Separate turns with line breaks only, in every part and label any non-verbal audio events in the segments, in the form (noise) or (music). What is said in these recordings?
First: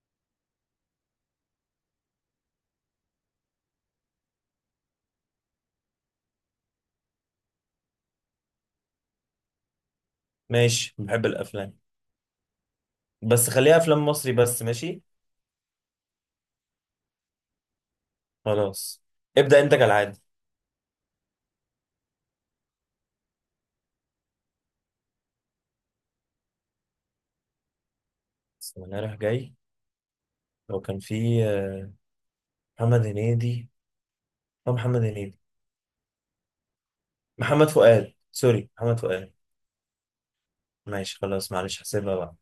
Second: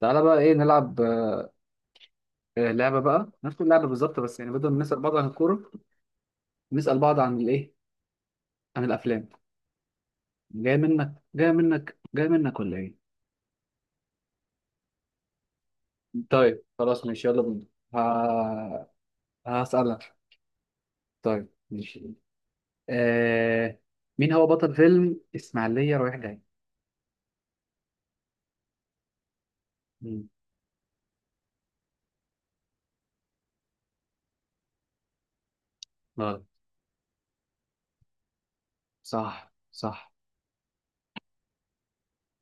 تعالى بقى ايه نلعب. لعبه بقى نفس اللعبه بالظبط بس يعني بدل ما نسال بعض عن الكوره، نسال بعض عن الايه، عن الافلام. جاي
ماشي
منك
بحب
جاي
الافلام.
منك جاي منك ولا ايه؟
بس خليها افلام مصري بس. ماشي
طيب خلاص ماشي يلا بينا. ه...
خلاص. ابدأ انت
هسألك.
كالعادة.
طيب ماشي. آه... مين هو بطل فيلم إسماعيلية رايح جاي؟
بسم الله رايح جاي.
مم.
لو كان في محمد هنيدي أو محمد هنيدي.
غلط.
محمد فؤاد، سوري محمد فؤاد.
صح صح.
ماشي خلاص، معلش هحسبها بقى.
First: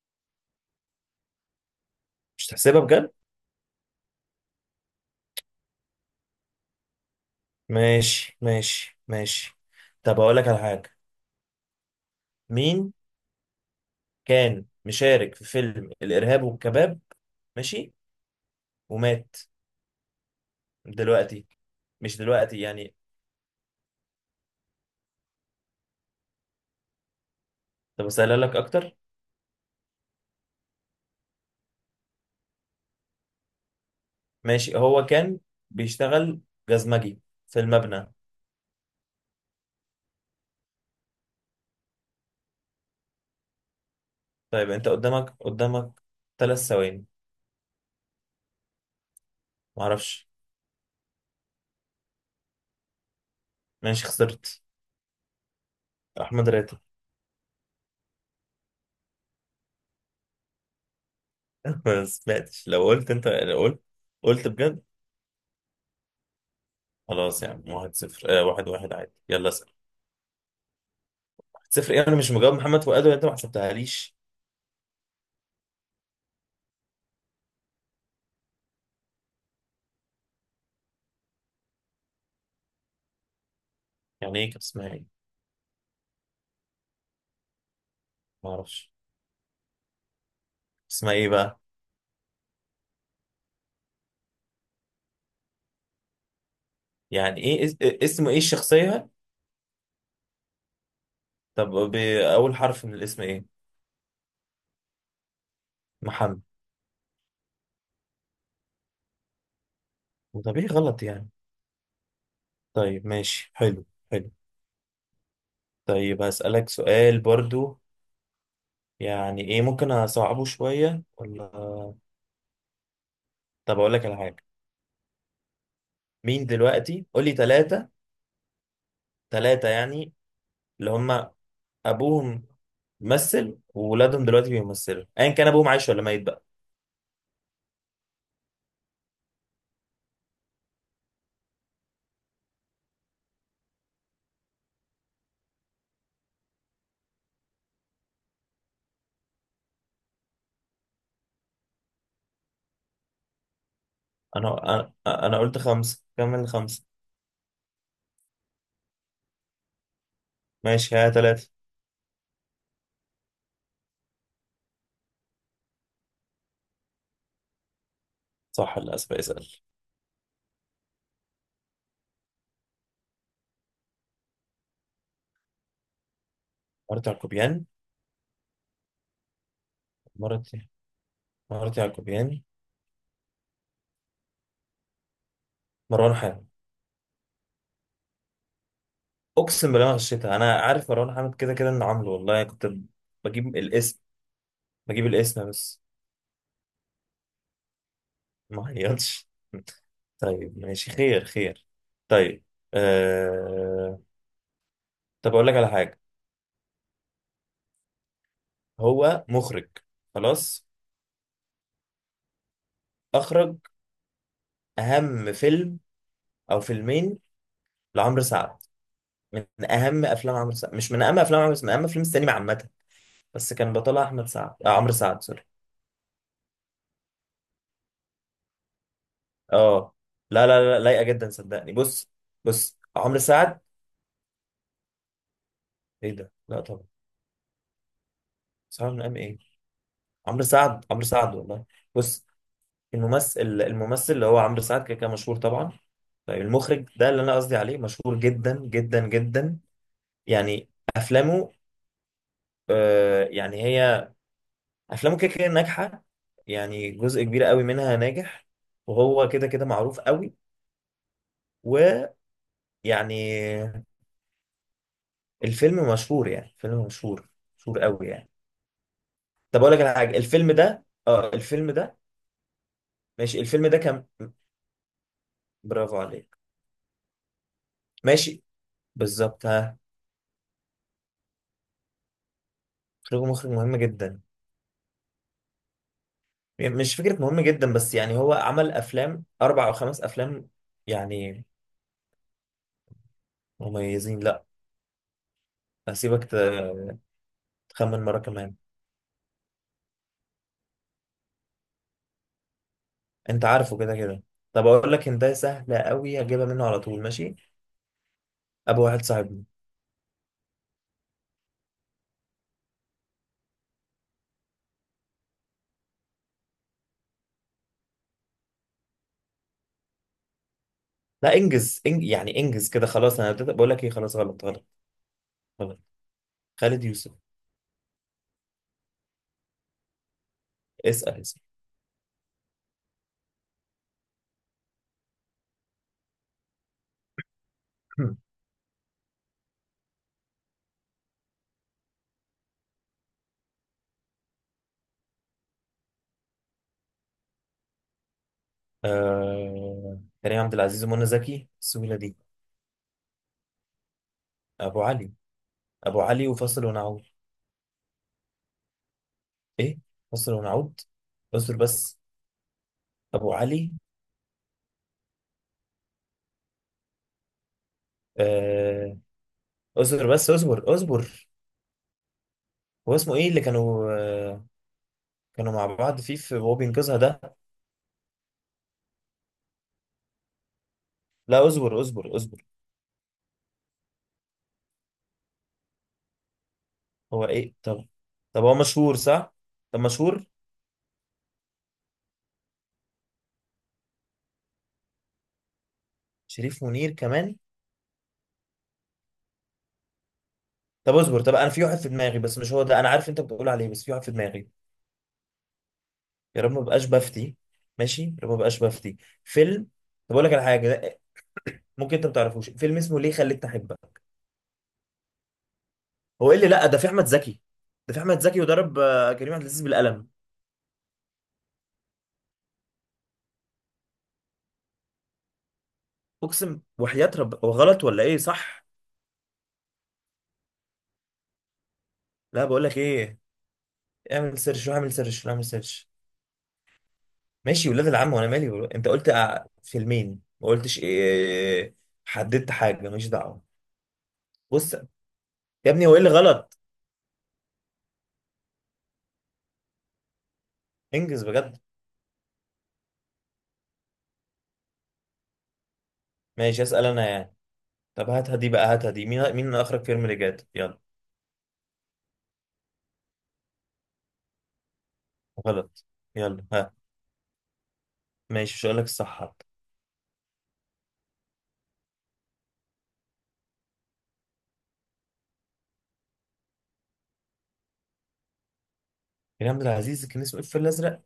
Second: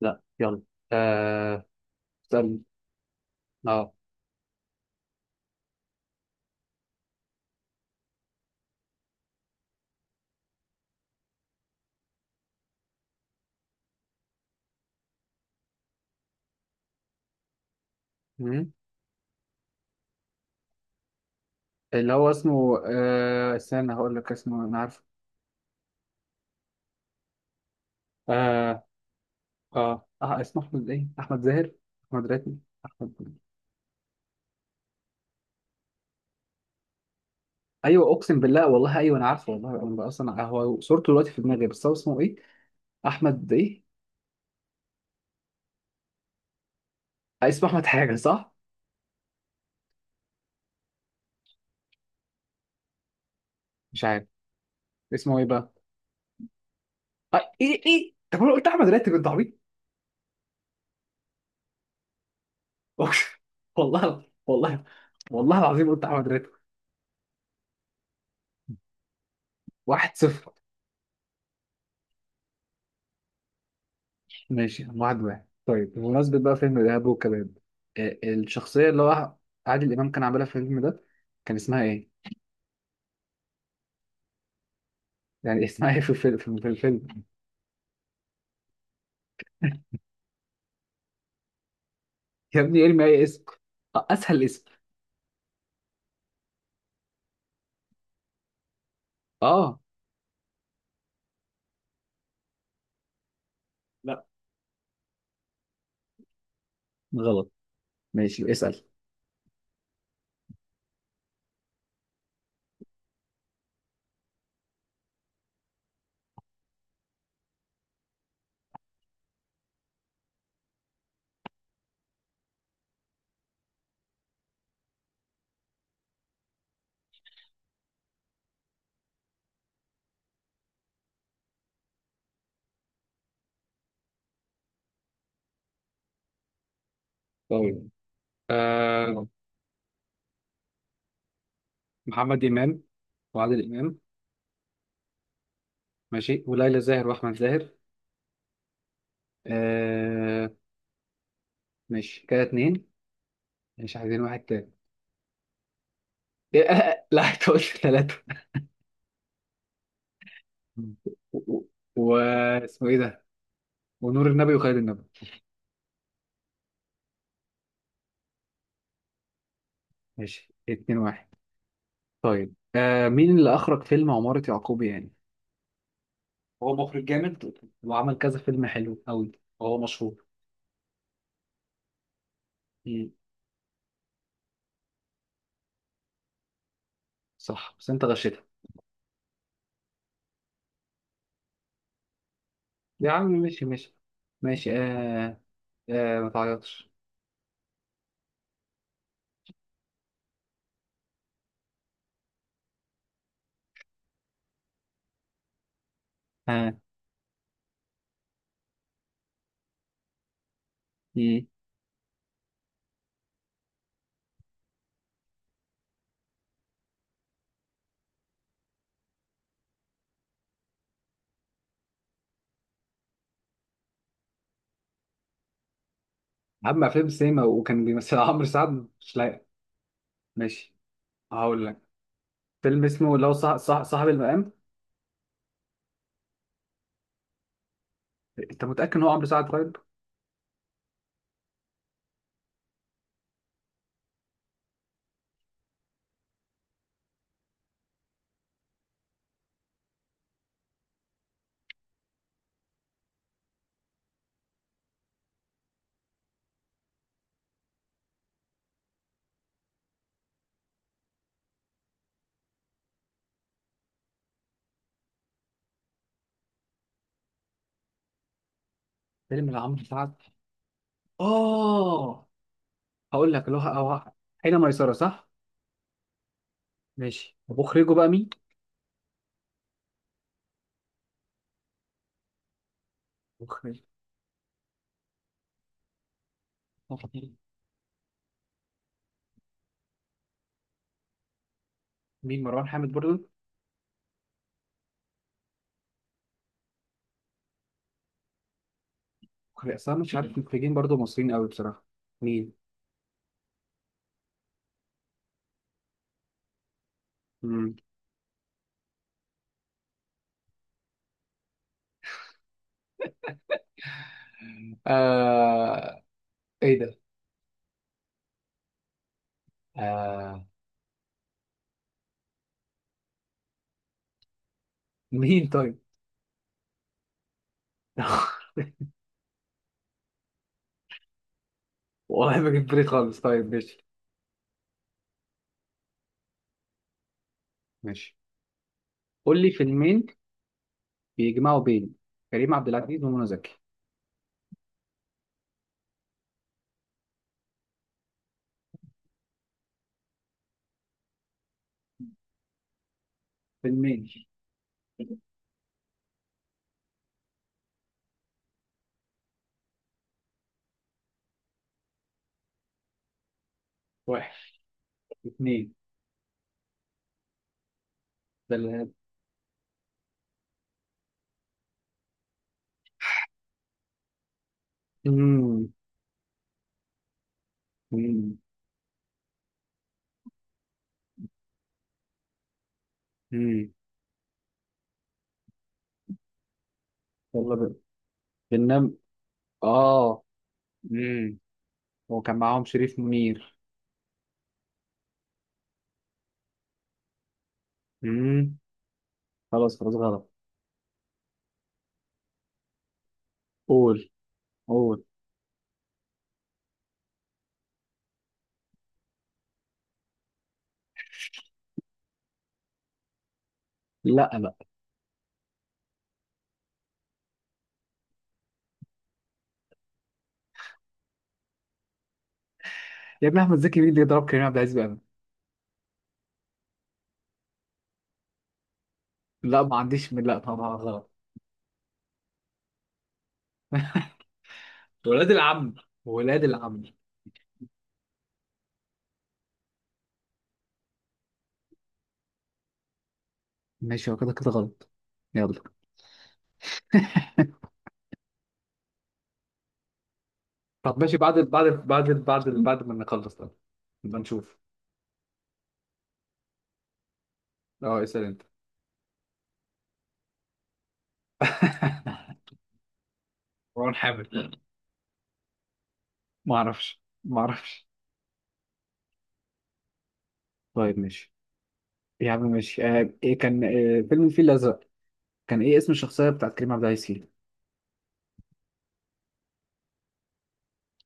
لا يلا. آه...
مش
استنى.
تحسبها بجد.
اه.
ماشي ماشي ماشي. طب اقول لك على حاجة، مين كان مشارك في فيلم الإرهاب والكباب؟ ماشي.
مم.
ومات دلوقتي.
اللي
مش
هو
دلوقتي
اسمه
يعني.
استنى هقول لك اسمه انا عارفه.
طب اسألها لك
آه...
اكتر.
اه اسمه احمد ايه، احمد زاهر، احمد راتب، احمد.
ماشي، هو كان بيشتغل جزمجي في
ايوه
المبنى.
اقسم بالله والله، ايوه انا عارفه والله، انا بقى اصلا هو صورته دلوقتي في دماغي بس هو اسمه ايه؟ احمد ايه؟
طيب انت قدامك قدامك 3 ثواني.
اسمه احمد حاجه صح.
معرفش.
مش
ماشي
عارف
خسرت.
اسمه ايه بقى.
احمد راتب.
ايه ايه، طب انا قلت احمد راتب انت عبيط.
(laughs) ما سمعتش، لو قلت انت
(laughs)
لو قلت،
والله
قلت بجد.
والله. والله العظيم قلت احمد راتب.
خلاص يا عم، 1-0 1-1 عادي، يلا اسال.
واحد صفر.
1-0 ايه، انا مش مجاوب محمد فؤاد وانت ما حسبتهاليش.
ماشي واحد واحد. طيب بمناسبة بقى فيلم الإرهاب والكباب، الشخصية اللي هو عادل إمام كان عاملها في الفيلم ده، كان اسمها ايه؟
يعني ايه كان اسمها ايه؟
يعني (laughs) اسمها ايه في الفيلم.
معرفش. اسمها ايه بقى؟
يا ابني ارمي اي اسم، اسهل اسم.
يعني ايه اسمه ايه الشخصية؟
اه.
طب اول حرف من الاسم ايه؟
لا.
محمد.
غلط. ماشي اسال.
طب ايه غلط يعني؟ طيب ماشي، حلو. حلو. طيب هسألك سؤال برضو، يعني ايه، ممكن اصعبه شوية ولا. طب اقول لك على حاجة. مين دلوقتي، قول لي ثلاثة. ثلاثة يعني اللي هم ابوهم ممثل وولادهم دلوقتي بيمثلوا، ايا كان ابوهم عايش ولا ميت بقى.
طيب آه محمد امام وعادل امام. ماشي وليلى زاهر واحمد زاهر. آه. ماشي كده اتنين، مش عايزين واحد تاني؟
انا انا انا قلت خمسة، كمل
(laughs) إيه،
خمسة.
آه، لا انت قلت ثلاثة.
ماشي، ها
و-
ثلاثة.
و- واسمه ايه ده، ونور النبي وخالد النبي.
صح، للاسف اسأل.
ماشي اتنين واحد. طيب مين اللي اخرج فيلم عمارة يعقوبيان؟ هو مخرج
مرات
جامد
يعقوبيان.
وعمل كذا فيلم حلو قوي، وهو مشهور.
مرات مرات يعقوبيان، مروان حامد.
صح بس انت غشيتها.
اقسم بالله ما غشيتها، انا عارف مروان حامد كده كده انه عامله، والله كنت
يا عم
بجيب
ماشي ماشي
الاسم،
ماشي.
بجيب الاسم بس.
ما تعيطش.
ما عيطش. (laughs) طيب ماشي، خير خير. طيب. آه... طب أقول لك على حاجة،
ها.
هو مخرج. خلاص.
مم.
أخرج أهم فيلم أو فيلمين لعمرو سعد. من أهم أفلام عمرو سعد، مش من أهم أفلام عمرو سعد، من أهم أفلام السينما عامة. بس كان بطلها أحمد سعد، آه عمرو سعد سوري.
عم افلام السينما وكان بيمثل (laughs) عمرو سعد مش لايق.
أه. لا لا
ماشي
لا، لايقة جدا
هقول
صدقني.
لك
بص. بص
فيلم اسمه
عمرو
لو صح،
سعد.
صح صاحب المقام.
إيه ده؟ لا طبعا.
انت
سعد
متاكد ان
من
هو
أهم
عمرو
إيه؟
سعد؟ طيب.
عمرو سعد، عمرو سعد والله. بص. الممثل اللي هو عمرو سعد كده كده مشهور طبعا. طيب المخرج ده اللي انا قصدي عليه مشهور جدا جدا جدا. يعني افلامه، يعني هي افلامه كده كده ناجحه، يعني جزء كبير قوي منها ناجح، وهو كده كده معروف قوي، ويعني الفيلم مشهور، يعني فيلم مشهور، مشهور قوي يعني.
فيلم
طب اقول لك
لعمرو
على
سعد.
حاجه، الفيلم ده اه الفيلم ده،
اه. هقول
ماشي
لك اللي هو
الفيلم ده كان.
هو- حين ميسره، صح؟
برافو عليك.
ماشي طب مخرجه بقى مين؟
ماشي، بالظبط ها. مخرج مهم
مخرج
جدا، يعني مش فكرة
مخرج.
مهم جدا، بس يعني هو عمل أفلام أربع أو خمس أفلام يعني
مين، مروان حامد برضه؟
مميزين. لأ. هسيبك تخمن مرة كمان.
مخرج اصلا مش عارف مخرجين برضه مصريين قوي بصراحه. مين؟
أنت عارفه كده كده. طب أقول لك، أنت سهلة أوي هجيبها منه على طول. ماشي.
مم.
أبو واحد صاحبنا.
آه... ايه ده؟ آه.
لا، يعني إنجز كده. خلاص أنا بدأت بقول لك إيه، خلاص غلط غلط.
مين طيب؟
غلط. خالد يوسف.
(laughs)
اسأل اسأل.
والله ما جيب بالي خالص. طيب ماشي ماشي.
(clears throat)
قول لي فيلمين بيجمعوا بين كريم عبد العزيز ومنى زكي.
كريم عبد العزيز ومنى زكي، السهولة دي؟
فيلمين.
أبو علي. أبو علي وفاصل ونعود. إيه، فاصل ونعود، اصبر بس. أبو علي.
واحد، اثنين، ثلاثة.
آه، اصبر بس اصبر اصبر. هو اسمه ايه اللي كانوا، كانوا مع
امم
بعض فيه، في وهو بينقذها ده.
امم
لا اصبر اصبر اصبر.
امم
هو
يلا
ايه
بقى
طب؟ طب هو
بننام.
مشهور صح. طب
اه.
مشهور.
امم هو كان معاهم شريف منير.
شريف منير كمان.
امم خلاص خلاص غلط.
طب اصبر، طب انا في واحد في دماغي بس مش هو ده، انا عارف انت بتقول عليه بس في واحد
قول
في دماغي.
قول.
يا رب ما بقاش بفتي. ماشي يا رب ما بقاش بفتي. فيلم. طب اقول لك على حاجه ده، ممكن انت ما تعرفوش فيلم اسمه ليه خليتني احبك.
لا بقى،
هو ايه اللي، لا ده في احمد زكي، ده في احمد زكي وضرب كريم عبد العزيز بالقلم.
يا ابني احمد زكي مين اللي يضرب كريم عبد العزيز بقى؟
اقسم وحياة رب، هو غلط ولا ايه صح؟
لا ما عنديش من، لا طبعا غلط.
لا بقول لك ايه،
(laughs)
اعمل سيرش واعمل سيرش
ولاد
واعمل
العم،
سيرش.
ولاد العم.
ماشي ولاد العم، وانا مالي انت قلت فيلمين ما قلتش إيه. حددت حاجه، ماليش دعوه.
ماشي هو كده كده
بص.
غلط. يلا.
يا ابني هو ايه اللي غلط؟
(laughs) طب ماشي
انجز
بعد
بجد.
بعد بعد بعد بعد ما نخلص ده نبقى نشوف.
ماشي اسال انا يعني.
اه
طب
اسال
هاتها
انت.
دي بقى، هاتها دي، مين مين اخرج فيلم اللي جات؟ يلا.
(laughs) مروان حامد.
غلط. يلا
ما
ها.
اعرفش ما اعرفش.
ماشي مش هقول لك الصح حتى.
طيب ماشي. يا عم ماشي ايه كان فيلم الفيل الازرق، كان ايه اسم الشخصيه بتاعت كريم عبد العزيز فيه؟
كريم عبد العزيز كان اسمه ايه في الفيل الازرق؟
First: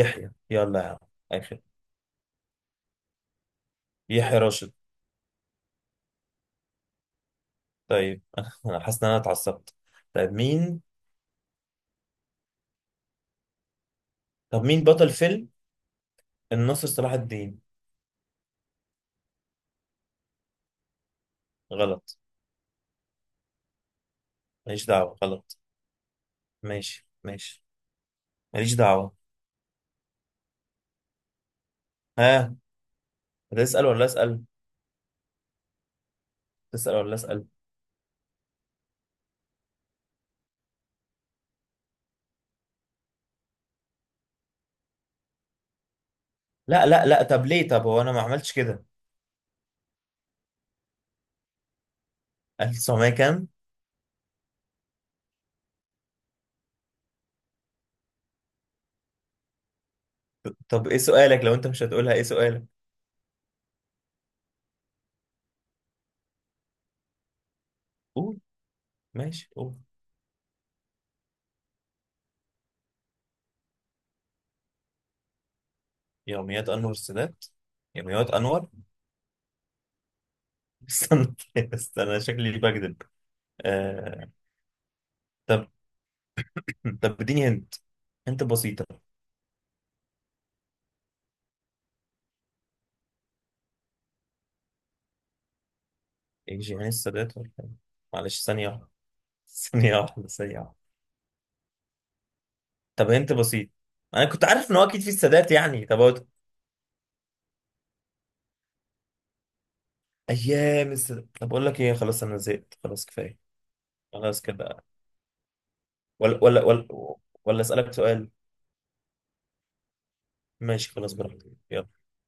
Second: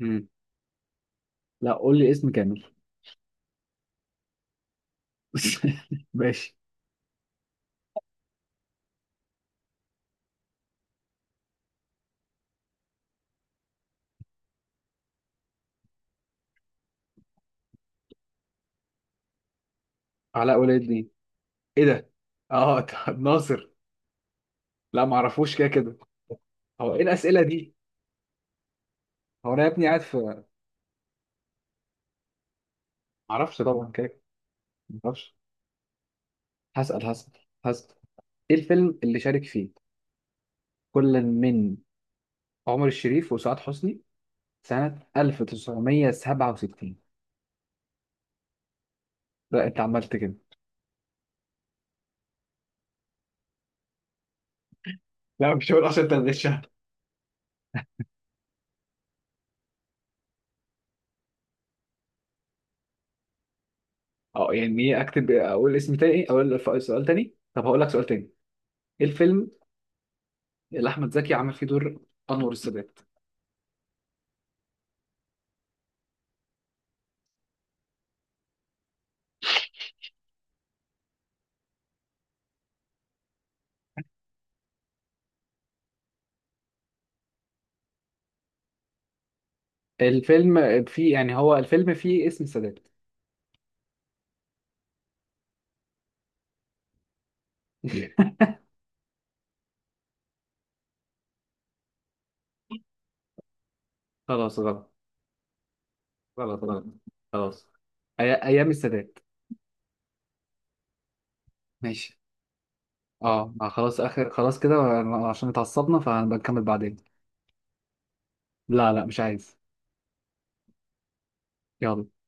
امم
يلا يا عم. اخر.
لا قول لي اسم كامل.
يحيى راشد.
(laughs) ماشي.
طيب (laughs) انا حاسس ان انا اتعصبت. طيب مين؟ طب مين بطل فيلم الناصر صلاح الدين؟
علاء ولي الدين. ايه ده؟
غلط.
اه (laughs) طب ناصر.
ماليش
لا ما
دعوة،
اعرفوش
غلط.
كده كده. هو ايه
ماشي
الاسئله
ماشي.
دي؟
ماليش دعوة.
هو انا يا ابني قاعد في، ما
ها.
اعرفش
هتسأل
طبعا
ولا
كده كده.
أسأل؟
ما اعرفش.
تسأل
هسأل
ولا
هسأل
أسأل؟
هسأل. إيه الفيلم اللي شارك فيه كل من عمر الشريف وسعاد حسني سنة
لا
1967؟
لا لا، طب ليه، طب هو أنا ما عملتش كده.
لا أنت عملت كده.
1900 كام؟
لا مش هقول، اصلا انت غشها.
طب إيه سؤالك لو أنت مش هتقولها، إيه سؤالك؟
يعني إيه أكتب، أقول اسم تاني، أقول سؤال تاني. طب هقول لك سؤال تاني.
قول.
إيه الفيلم
ماشي قول.
اللي أحمد زكي عمل فيه دور أنور السادات؟
يوميات أنور السادات. يوميات أنور. (laughs) استنى استنى، شكلي بكذب. آه... طب. طب اديني هنت، هنت بسيطة.
الفيلم فيه، يعني هو الفيلم فيه اسم السادات.
إيه جيهان السادات ولا إيه؟ معلش
(laughs)
ثانية واحدة. (laughs) ثانية واحدة ثانية واحدة. طب هنت بسيط. انا كنت
خلاص
عارف ان هو
غلط
اكيد في السادات يعني.
غلط غلط خلاص. أيام السادات.
ايام السادات. طب اقول لك ايه،
ماشي.
خلاص انا زهقت، خلاص كفايه.
خلاص اخر
خلاص
خلاص كده
كده.
عشان اتعصبنا فهنبقى
ولا
نكمل
ولا ولا.
بعدين.
ولا اسالك سؤال.
لا لا مش عايز.
ماشي خلاص براحتك، يلا.
يلا.